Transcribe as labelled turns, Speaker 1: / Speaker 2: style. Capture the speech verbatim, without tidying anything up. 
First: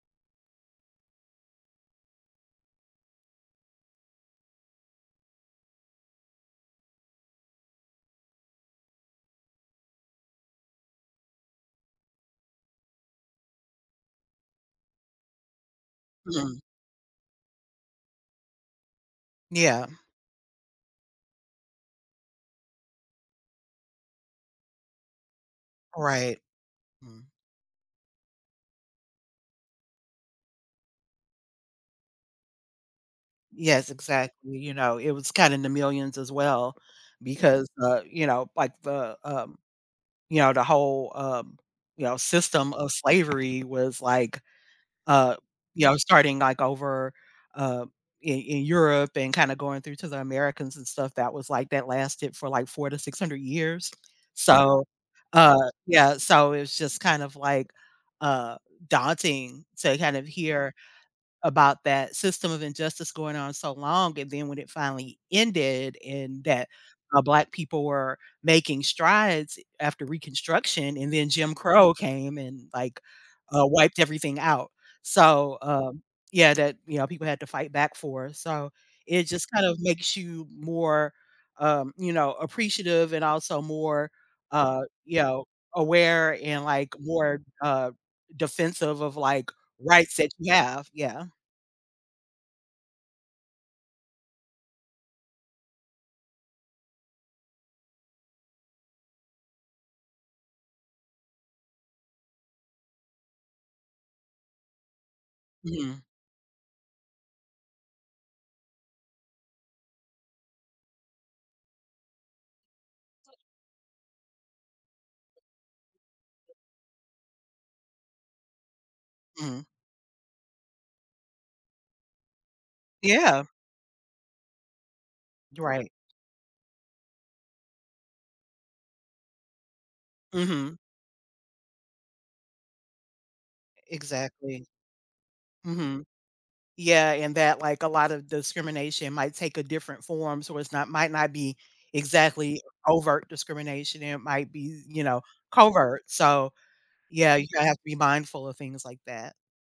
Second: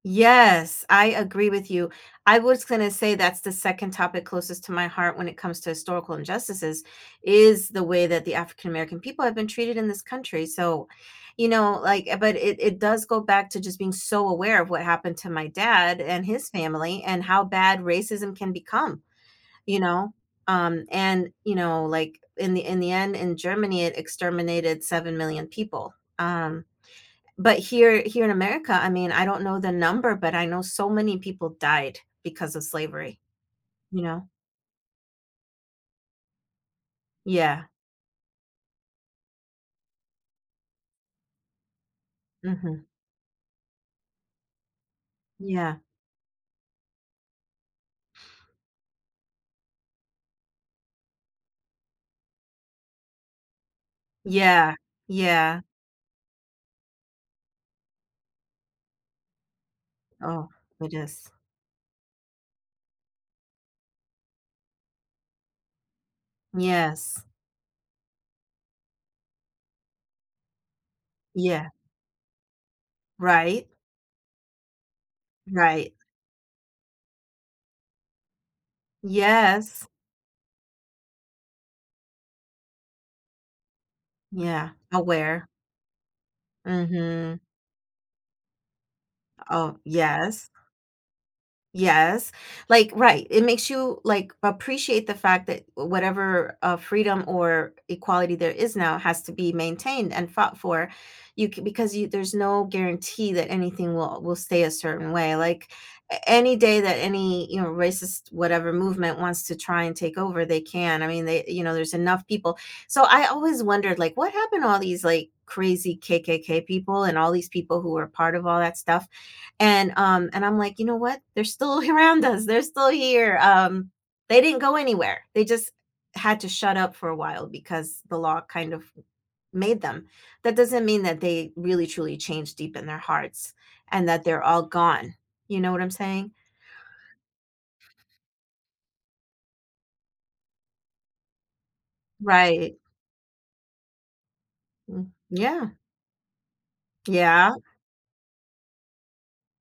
Speaker 1: Yes, I agree with you. I was gonna say that's the second topic closest to my heart when it comes to historical injustices is the way that the African American people have been treated in this country. So, you know, like but it it does go back to just being so aware of what happened to my dad and his
Speaker 2: Mhm.
Speaker 1: family, and how bad racism can become, you
Speaker 2: Yeah.
Speaker 1: know, um, and, you know, like, in the in the end, in Germany it exterminated 7,000,000 people,
Speaker 2: Right.
Speaker 1: um,
Speaker 2: Mm.
Speaker 1: but here, here in America, I mean, I don't know the number, but I know so many people died because of slavery,
Speaker 2: Yes,
Speaker 1: you know?
Speaker 2: exactly, you know, it was kinda in the millions as well,
Speaker 1: Yeah.
Speaker 2: because, uh, you know, like, the, um, you know, the whole, um, you know, system
Speaker 1: Mhm.
Speaker 2: of slavery was, like, uh,
Speaker 1: Yeah.
Speaker 2: you know, starting, like, over, uh, in in Europe and kinda going through to the Americans and stuff that was, like, that lasted for, like, four to six hundred years.
Speaker 1: Yeah,
Speaker 2: So, uh,
Speaker 1: yeah.
Speaker 2: yeah, so, it's just kind of, like, uh, daunting to kind of
Speaker 1: Oh,
Speaker 2: hear
Speaker 1: it is.
Speaker 2: about that system of injustice going on so long and then when it finally ended and that, uh,
Speaker 1: Yes.
Speaker 2: black people were making strides, eh, after Reconstruction, and then Jim
Speaker 1: Yeah.
Speaker 2: Crow came and, like, uh,
Speaker 1: Right.
Speaker 2: wiped everything out. So,
Speaker 1: Right.
Speaker 2: um, yeah, that, you know, people had to fight back for, so, it just kind of
Speaker 1: Yes.
Speaker 2: makes you more, um, you know, appreciative and also more,
Speaker 1: Yeah,
Speaker 2: uh, you know,
Speaker 1: aware.
Speaker 2: aware and, like,
Speaker 1: Mhm.
Speaker 2: more, uh, defensive of, like,
Speaker 1: Oh,
Speaker 2: rights that
Speaker 1: yes.
Speaker 2: you have, yeah.
Speaker 1: Yes, like, right, it makes you, like, appreciate the fact that, eh, whatever, uh, freedom or equality there is now has to be maintained and fought for. You can because you there's no guarantee that anything will will stay a certain way. Like,
Speaker 2: Mhm.
Speaker 1: a any day that any, you know, racist whatever movement wants to try and take over, they can. I mean, they you know, there's enough people. So, I always wondered, like, what happened to all these, like, crazy KKK people and all these people who were part of all that stuff,
Speaker 2: Mhm.
Speaker 1: and, um, and I'm, like, you know what, they're still around us, they're still here,
Speaker 2: Yeah.
Speaker 1: um, they didn't go anywhere, they just
Speaker 2: Right.
Speaker 1: had to shut up for a while, because the law kind of made them. That
Speaker 2: Mhm.
Speaker 1: doesn't mean that they really truly changed deep in their hearts,
Speaker 2: E
Speaker 1: and that they're all
Speaker 2: exactly.
Speaker 1: gone, you know what I'm
Speaker 2: Mhm.
Speaker 1: saying?
Speaker 2: Yeah, and that, like, a lot of discrimination might take a different form, so, it's not might not be exactly
Speaker 1: Right.
Speaker 2: overt discrimination and it might be, eh, you
Speaker 1: Mm,
Speaker 2: know,
Speaker 1: yeah.
Speaker 2: covert, so, yeah, you
Speaker 1: Yeah.
Speaker 2: have to be mindful of things like that.